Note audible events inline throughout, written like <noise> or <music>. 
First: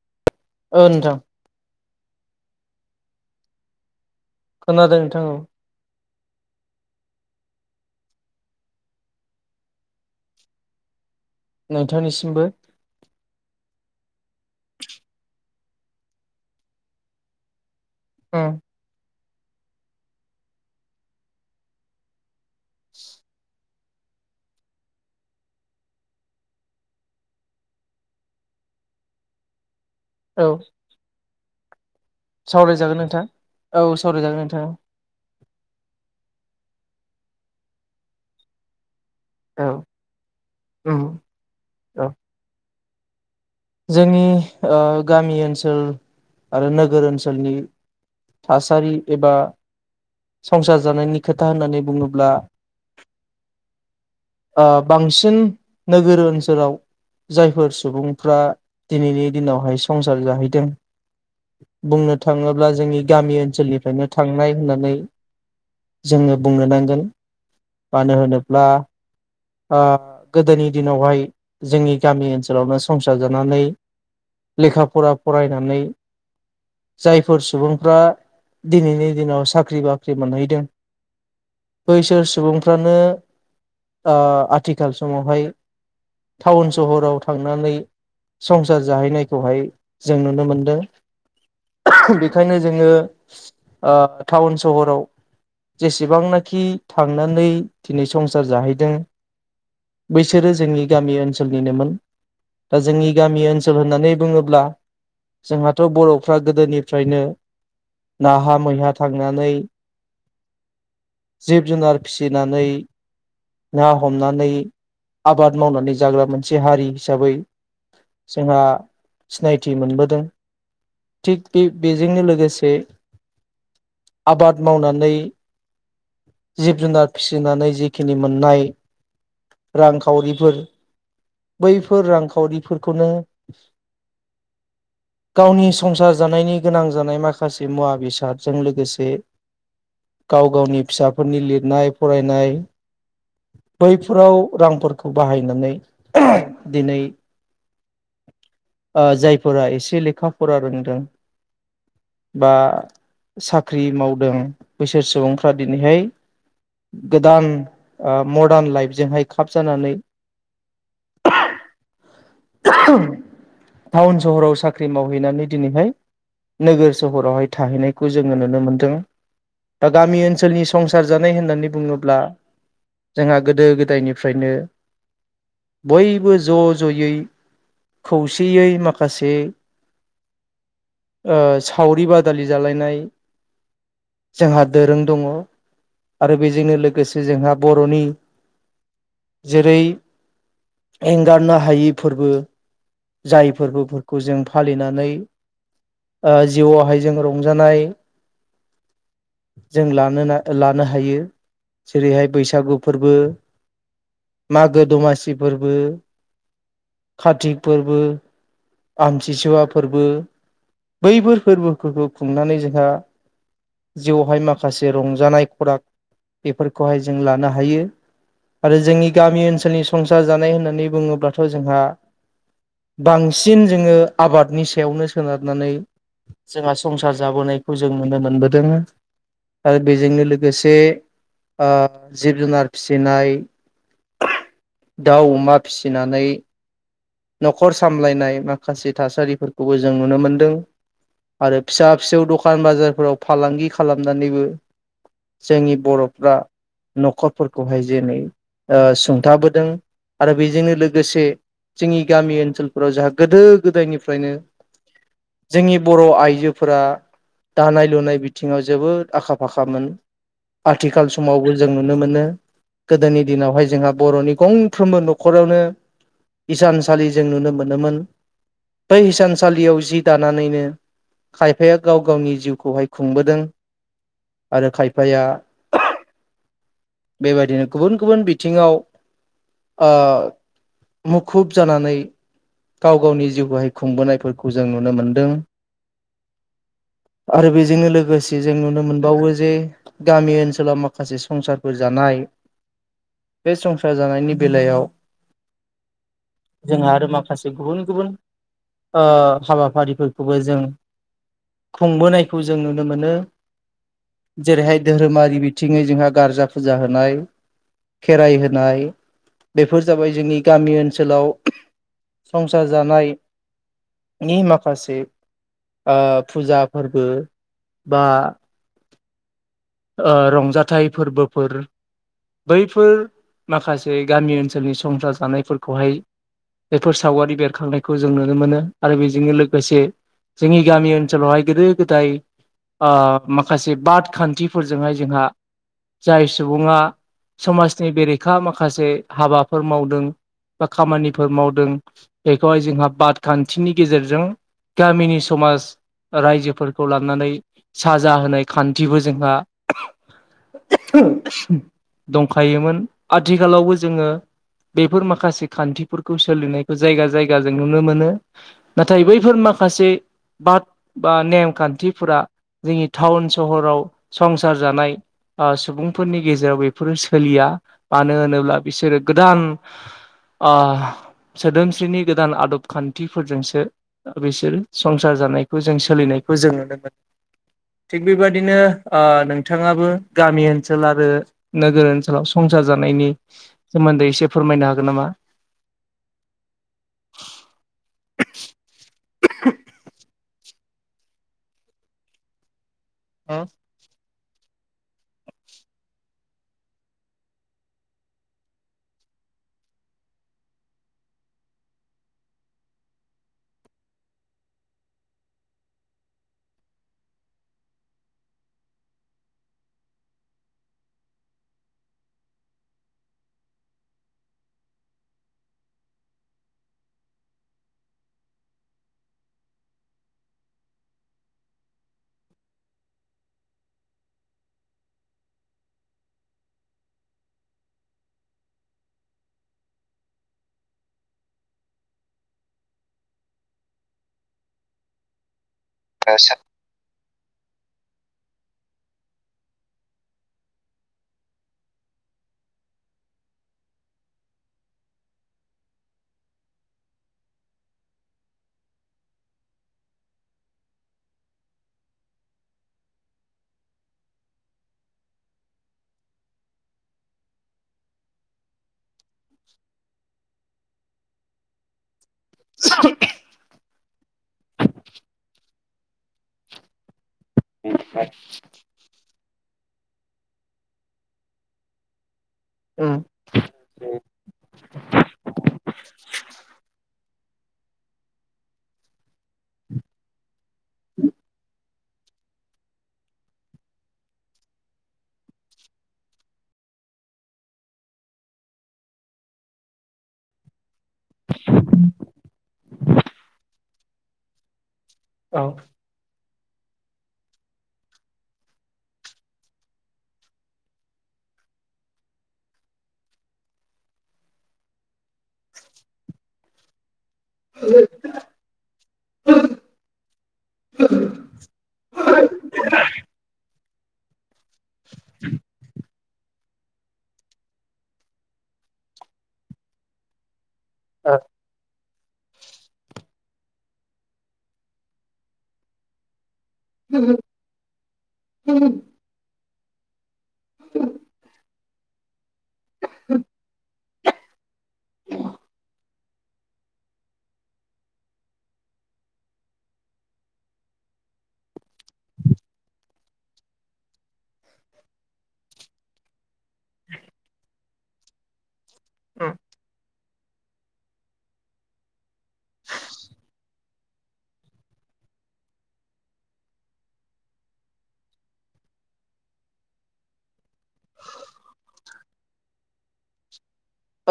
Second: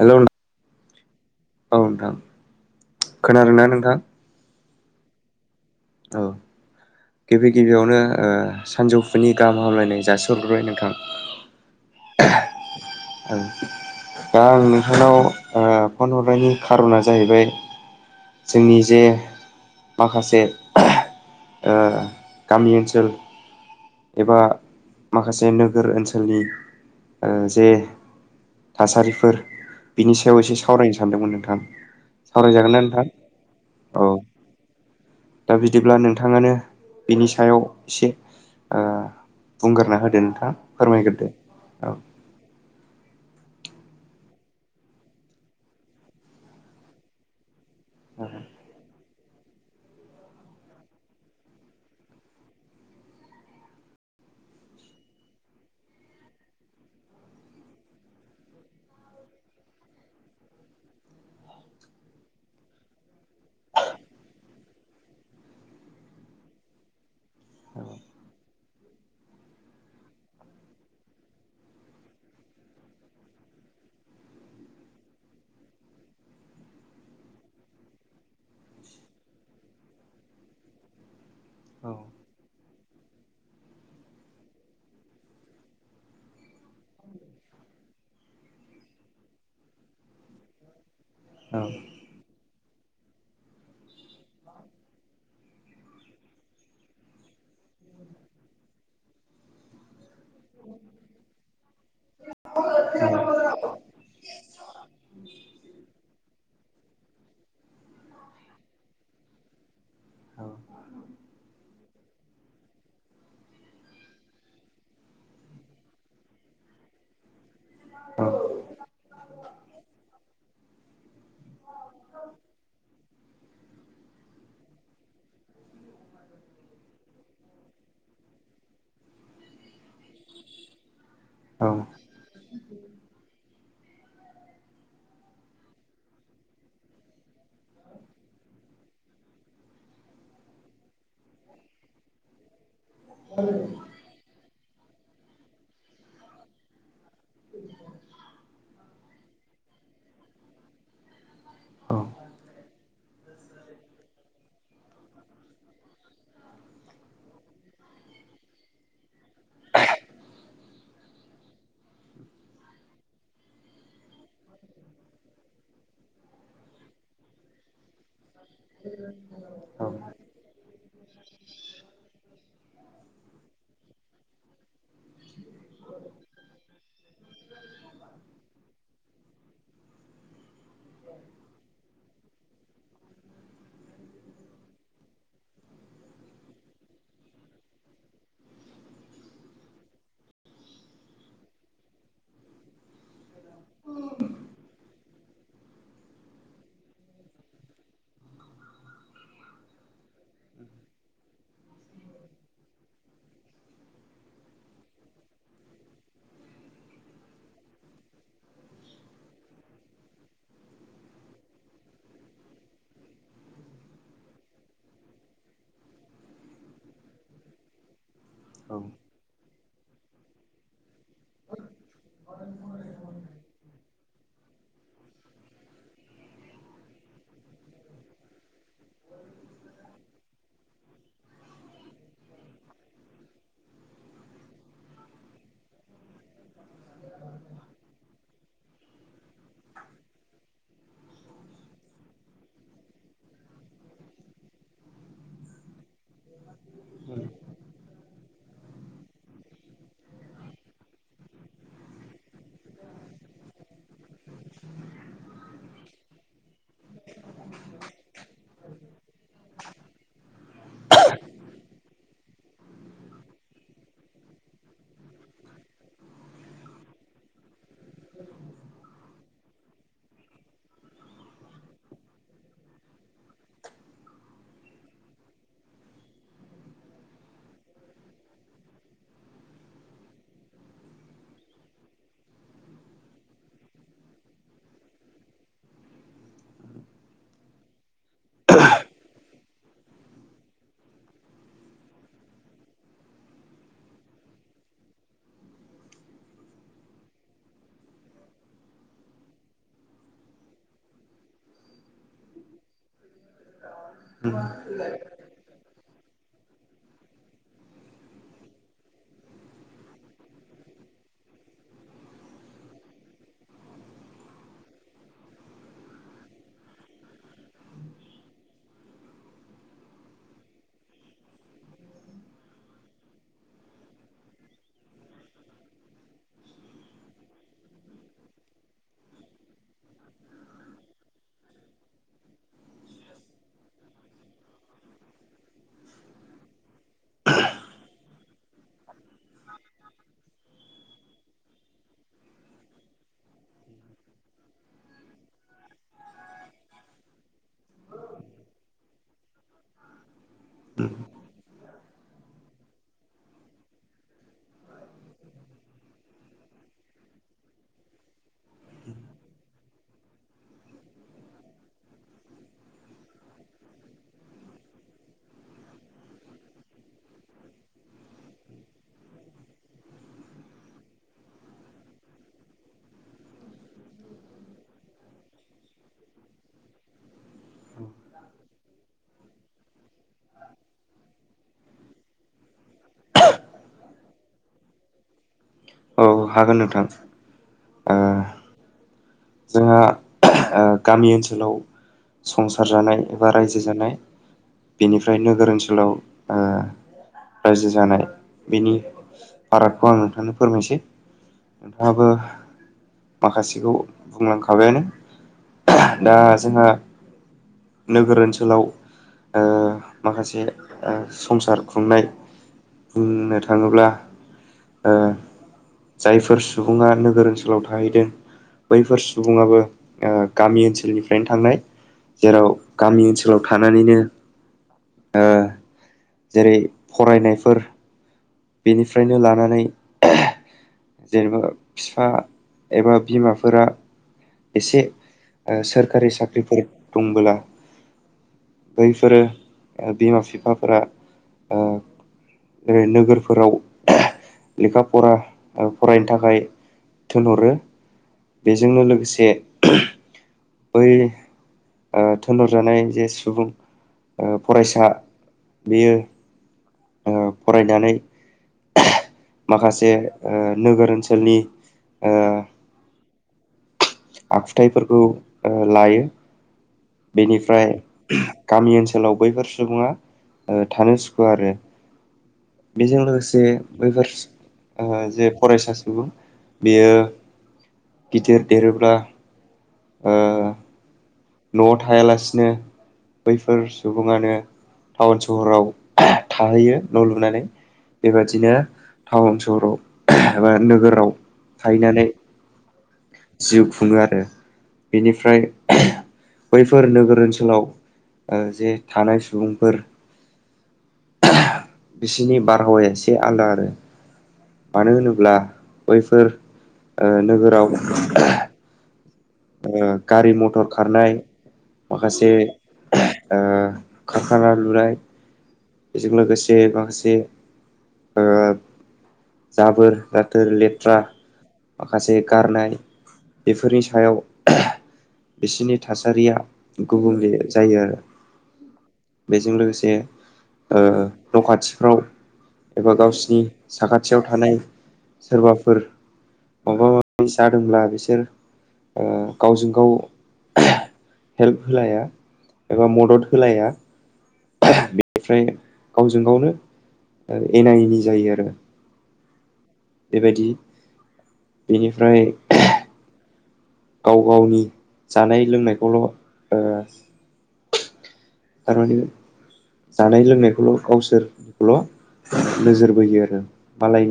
Hello नों ओ नोंथां। औ नोंथां खोनादों ना नोंथां? खोनादों नोंथां औ। औ। गिबि गिबियावनो ओ सानजौफुनि गाहाम हामलायनाय जासिहरग्रोबाय नोंथां। नोंथांनिसिमबो औ दा आं नोंथांनाव ओ फन हरनायनि खार'ना जाहैबाय जोंनि जे माखासे ओ गामि ओनसोल एबा माखासे नोगोर ओनसोलनि ओ‌ जे थासारिफोर बिनि सायाव औ एसे सावरायनो सानदोंमोन नोंथां। ना सावरायजागोन नोंथां नोंथां‌ औ सावरायजागोन नोंथाङा। दा बिदिब्ला नोंथाङानो बिनि सायाव इसे ओ औ बुंगोरना होदो नोंथां उम फोरमायग्रोदो। औ। जोंनि ओ गामि ओनसोल आरो नोगोर ओनसोलनि औ थासारि एबा संसार जानायनि खोथा होननानै बुङोब्ला ओ बांसिन नोगोर ओनसोलाव जायफोर सुबुंफ्रा दिनैनि दिनावहाय संसार जाहैदों बुंनो थाङोब्ला जोंनि गामि ओनसोलनिफ्रायनो थांनाय होननानै जोङो बुंनो नांगोन मानो होनोब्ला ओ गोदोनि दिनावहाय जोंनि गामि ओनसोलावनो संसार जानानै लेखा फरा फरायनानै जायफोर सुबुंफ्रा दिनैनि दिनाव साख्रि बाख्रि मोनहैदों बैसोर सुबुंफ्रानो ओ‌ आथिखाल समावहाय टाउन सहराव थांनानै संसार जाहैनायखौहाय जों नुनो मोनदों। औ। बेखायनो जोङो ओ टाउन सहराव जेसेबांनाखि थांनानै दिनै संसार जाहैदों बैसोरो जोंनि गामि ओनसोलनिनोमोन। दा जोंनि गामि ओनसोल होननानै बुङोब्ला जोंहाथ' बर'फ्रा गोदोनिफ्रायनो नाहा मैहा थांनानै जिब जुनार फिसिनानै ना हमनानै आबाद मावनानै जाग्रा मोनसे हारि हिसाबै जोंहा सिनायथि मोनबोदों। थिग बे बेजोंनो लोगोसे आबाद मावनानै जिब जुनार फिसिनानै जिखि खिनि मोननाय रांखावरिफोर बैफोर रांखावरिफोरखौनो <inaudible> गावनि संसार जानायनि गोनां जानाय माखासे मुवा बेसादजों लोगोसे गाव गावनि फिसाफोरनि लिरनाय फरायनाय <unintelligible> बैफोराव रांफोरखौ बाहायनानै दिनै ओ जायफोरा एसे लेखा फरा रोंदों बा साख्रि मावदों बैसोर सुबुंफ्रा दिनैहाय गोदान मदार्न ओ लाइफजोंहाय खाब जानानै <unintelligible> टाउन सहराव साख्रि मावहैनानै दिनैहाय नोगोर सहरावहाय थाहैनाय जोङो नुनो मोनदों दा गामि ओन सोलनि संसार जानाय होननानै बुङोब्ला जोंहा गोदो गोदायनिफ्रायनो बयबो ज' ज'यै खौसेयै माखासे ओ सावरि बादालि जालायनाय जोंहा दोरों दङ। आरो बेजोंनो लोगोसे जोंहा बर'नि जेरै एंगारनो हायि फोरबो जाय फोरबोफोरखौ जों फालिनानै ओ जिउआवहाय जों रंजानाय जों लानो ना लानो हायो। जेरैहाय बैसागु फोरबो मागो दमासि फोरबो कारतिक फोरबो आमथिसुवा फोरबो बैफोर फोरबोफोरखौ खुंनानै जोंहा जिउआवहाय माखासे रंजानाय खराग बेफोरखौहाय जों लानो हायो। आरो जोंनि गामि ओनसोलनि संसार जानाय होननानै बुङोब्लाथ' जोंहा बां जोङो आबादनि सायावनो सोनारनानै जोंहा संसार जाबोनायखौ जों नुनो मोनबोदों। ओ बेजोंनो लोगोसे ओ जिब जुनार फिसिनाय दाउ अमा फिसिनानै न'खर सा सामलायनाय माखासे थासारिफोरखौबो जों नुनो मोनदों। आरो फिसा फिसौ दखान बाजारफोराव फालांगि खालामनानैबो जोंनि बर'फ्रा न'खरफोरखौहाय जेनै ओ सुंथाबोदों आरो बेजोंनो लोगोसे जोंनि गामि ओनसोल फोराव जोंहा गोदो गोदायनिफ्रायनो जोंनि बर' आइजोफोरा दानाय लुनाय बिथिङाव जोबोद आखा फाखामोन। आथिखाल समावबो जों नुनो मोनो। गोदोनि दिनावहाय जोंहा बर'नि गंफ्रोमबो न'खरावनो इसानसालि जों नुनो मोनोमोन बै इसानसालियाव जि दानानैनो खायफाया गाव गावनि जिउखौहाय खुंबोदों। आरो खायफाया बेबायदिनो गुबुन गुबुन बिथिंङाव ओ मुखुब जानानै गाव गावनि जिउखौहाय खुंबोनायफोरखौ जों नुनो मोनदों। आरो बेजोंनो लोगोसे जों नुनो मोनबावो जे गामि ओनसोलाव माखासे संसारफोर जानाय बे संसार जानायनि बेलायाव जोंहा आरो माखा खासे गुबुन गुबुन ओ हाबाफारिफोरखौबो जों खुंबोनायखौ जों नुनो मोनो जेरैहाय धोरोमारि बि बिथिङै जोंहा गारजा फुजा होनाय। खेराइ होनाय बेफोर जाबाय जोंनि गामि ओनसोलाव संसार जानायनि माखासे ओ फुजा फोरबो बा ओ रंजाथाइ फोरबोफोर बैफोर माखासे गामि ओनसोलनि संसार जानायफोरखौहाय बेफोर सावगारि बेरखांनायखौ जों नुनो मोनो आरो बेजोंनो लोगोसे जोंनि गामि ओनसोलावहाय गोदो गोदाय ओ माखासे बाद खान्थिफोरजोंहाय जोंहा जाय सुबुङा समाजनि बेरेखा माखासे हाबाफोर मावदों बा खामानिफोर मावद दों। बेखौहाय जोंहा बाद खान्थिनि गेजेरजों गामिनि समाज रायजोफोरखौ लानानै साजा होनाय खान्थिबो जोंहा दंखायोमोन। आथिखालावबो जोङो बेफोर माखासे खान्थिफोरखौ सो सोलिनायखौ जायगा जायगा जों नुनो मोनो। नाथाय बैफोर माखासे बाद बा नेमखान्थिफोरा जोंनि टाउन सहराव संसार जानाय ओ सुबुंफोरनि गेजेराव बेफोरो सोलिया मानो होनोब्ला बिसोरो गोदान ओ सोदोमस्रिनि गोदान आदब खान्थिफोरजोंसो बिसोरो संसार जानायखौ जों सोलिनायखौ जों नुनो मोनो। थिग बेबादिनो ओ नोंथाङाबो गामि ओनसोल आरो नोगोर ओनसोलाव संसार जानायनि सोमोन्दै एसे फोरमायनो हागोन नामा? औ हागोन नोंथां। ओ जोङो ओ गामि ओनसोलाव संसार जानाय एबा उम रायजो जानाय। बेनिफ्राय नोगोर ओनसोलाव ओ रायजो जानाय बेनि फारागखौ आं नोंथांनो फोरमायसै। नोंथाङाबो माखासेखौ बुंलांखाबायानो। दा जोंहा नोगोर ओनसोलाव ओ माखासे ओ संसार खुंनाय बुंनो थाङोब्ला ओ जायफोर सुबुङा नोगोर ओनसोलाव थाहैदों बैफोर सुबुङाबो ओ गामि ओनसोलनिफ्रायनो थांनाय। जेराव गामि ओनसोलाव थानानैनो ओ जेरै फरायनायफोर बेनिफ्रायनो लानानै जेनेबा बिफा एबा बिमाफोरा एसे ओ सोरखारि साख्रिफोर दंबोला बैफोरो बिमा बिफाफोरा ओ ओरै नोगोरफो फोराव लेखा फरा ओ फरायनो थाखाय थोनहरो। बेजोंनो लोगोसे बै ओ थोनहर जानाय जे सुबुं ओ फरायसा बेयो ओ फरायनानै माखासे ओ नोगोर ओनसोलनि ओ स आखुथाइफोरखौ ओ लायो। बेनिफ्राय गामि ओनसोलाव बैफोर सुबुङा ओ थानो सुखुवा आरो। बेजों उम लोगोसे बैफोर ओ जे फरायसा सुबुं बेयो गिदिर देरोब्ला ओ न'आव थायालासिनो बैफोर सुबुङानो टाउन सहराव थाहैयो न' लुनानै। बेबादिनो टाउन सहराव एबा नोगोराव थाहैनानै जिउ खुङो आरो। औ बेनिफ्राय ओ बैफोर नोगोर ओनसोलाव ओ जे थानाय सुबुंफोर <unintelligible> बिसिनि बारहावाया एसे आलदा आरो। मानो होनोब्ला बैफोर ओ नोगोराव <unintelligible> ओ गारि मथर खारनाय माखासे ओ कारखाना लुनाय। बेजों लोगोसे माखासे ओ जाबोर जाथोर लेट थ्रा माखासे गारनाय बेफोरनि सायाव बिसिनि थासारिया गुबुंले जायो आरो। उम बेजों लोगोसे ओ न' खाथिफ्राव एबा गावसिनि साखाथियाव थानाय सोरबाफोर माबा माबि जादोंब्ला बिसोर ओ गावजों गाव हेल्प होलाया। एबा मदद होलाया। <unintelligible> बेनिफ्राय गावजों गावनो ओ एना एनि जायो आरो। बेबायदि बेनिफ्राय <unintelligible> गाव गावनि जानाय लोंनायखौल' ओ थारमाने जानाय लोंनाय खौल' गावसोरखौल' नोजोर बोयो आरो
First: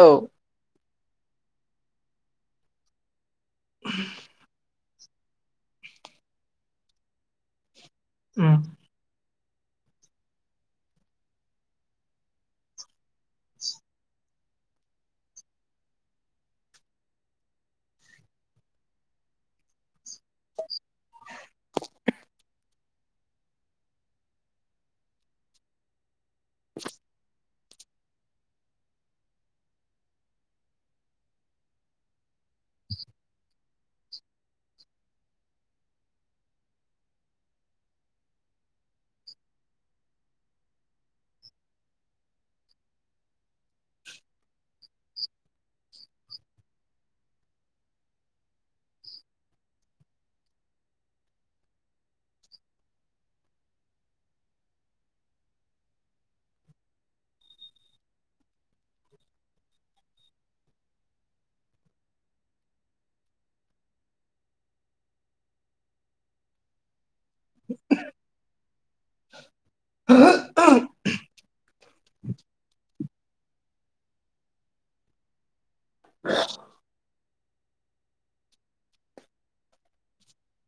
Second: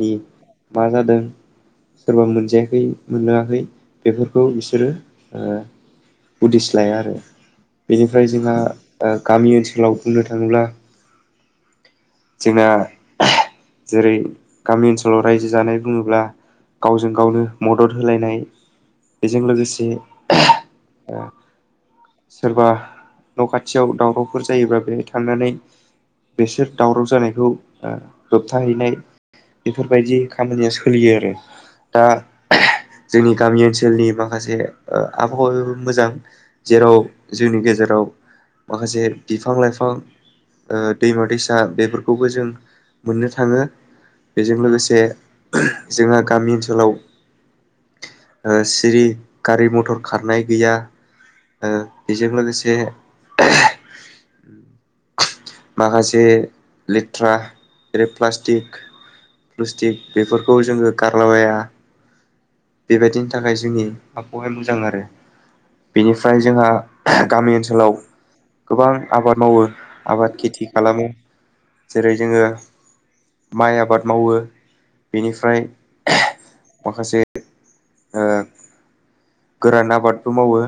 औ मा जादों सोरबा मोनजायाखै मोनलोंङाखै बेफोरखौ बिसोरो ओ उदिस लाया आरो बेनिफ्राय उम जोंहा ओ गामि ओनसोलाव बुंनो थांङोब्ला जोंना <unintelligible> जेरै गामि ओनसोलाव रायजो जानाय बुंङोब्ला गावजों गावनो मदद होलायनाय बेजों लोगोसे <unintelligible> ओ सोरबा न' खाथियाव दावरावफोर जायोब्ला बेहाय थांनानै बेसोर दावराव जानायखौ ओ होबथाहैनाय बेफोरबायदि खामानिया सोलियो आरो। दा <unintelligible> जोंनि गामि ओनसोलनि माखासे ओ आबहावायाबो मोजां। जेराव जोंनि गेजेराव माखासे बिफां लाइफां ओ दैमा दैसा बेफोरखौबो जों मोननो थांङो बेजों लोगोसे <unintelligible> जोंहा गामि ओनसोलाव ओ सिरि गारि मथर खारनाय गैया ओ बेजों लोगोसे <unintelligible> माखासे लेथ्रा जेरै प्लास्टिक प्लुस्टिक बेफोरखौ जोङो गारलाबाया। बेबायदिनि थाखाय जोंनि आबहावाया मोजां आरो बेनिफ्राय जोंहा गामि ओनसोलाव गोबां आबाद मावो आबाद खेथि खालामो। जेरै जोङो माइ आबाद मावो बेनिफ्राय <unintelligible> माखासे ओ गोरान आबादबो मावो।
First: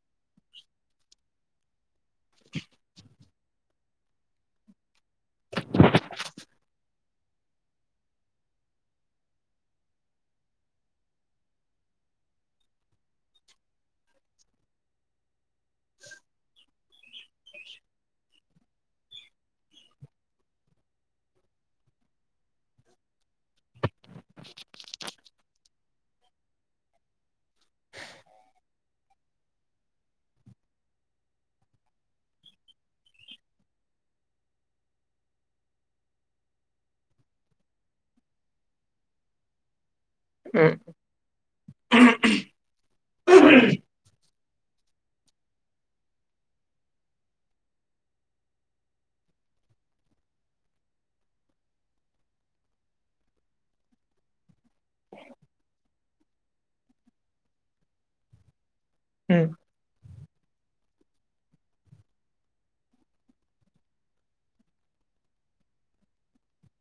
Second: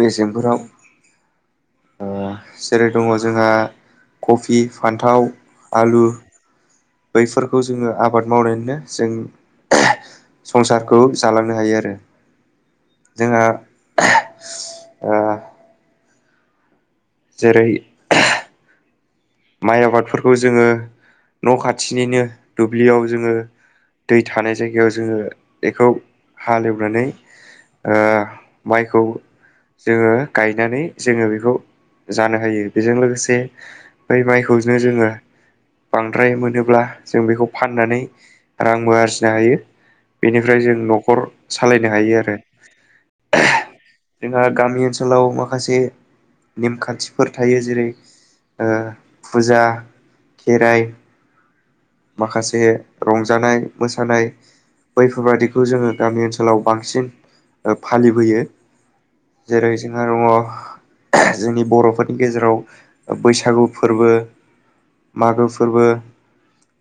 मेसेंफोराव। ओ जेरै दङ जोंहा कफि फान्थाव आलु। बैफोरखौ जोङो आबाद मावनानैनो जों <unintelligible> संसारखौ जालांनो हायो आरो जोंहा ओ <inaudible> जेरै माइ आबादफोरखौ जोङो न' खाथिनिनो दुब्लियाव जोङो दै थानाय जायगायाव जोङो एखौ हालेवनानै ओ माइखौ जोङो गायनानै जोङो बेखौ जानो हायो बेजों लोगोसे बै माइखौनो जोङो बांद्राय मोनोब्ला जों बेखौ फाननानै रांबो आरजिनो हायो। बेनिफ्राय उम जों न'खर सालायनो हायो आरो। जोंहा गामि ओनसोलाव माखासे नेम खान्थिफोर थायो। जेरै ओ फुजा खेराइ माखासे रंजानाय मोसानाय बैफोरबादिखौ जोङो गामि ओनसोलाव बांसिन ओ फालिबोयो। ओम। जेरै जोंहा दङ। जोंनि बर'फोरनि गेजेराव ओ बैसागु फोरबो मागो फोरबो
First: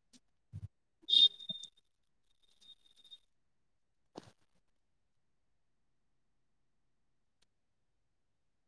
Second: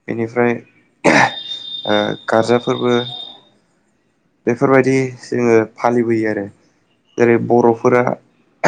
बेनिफ्राय ओ गारजा फोरबो बेफोरबायदि जोङो फालिबोयो आरो। जेरै बर'फोरा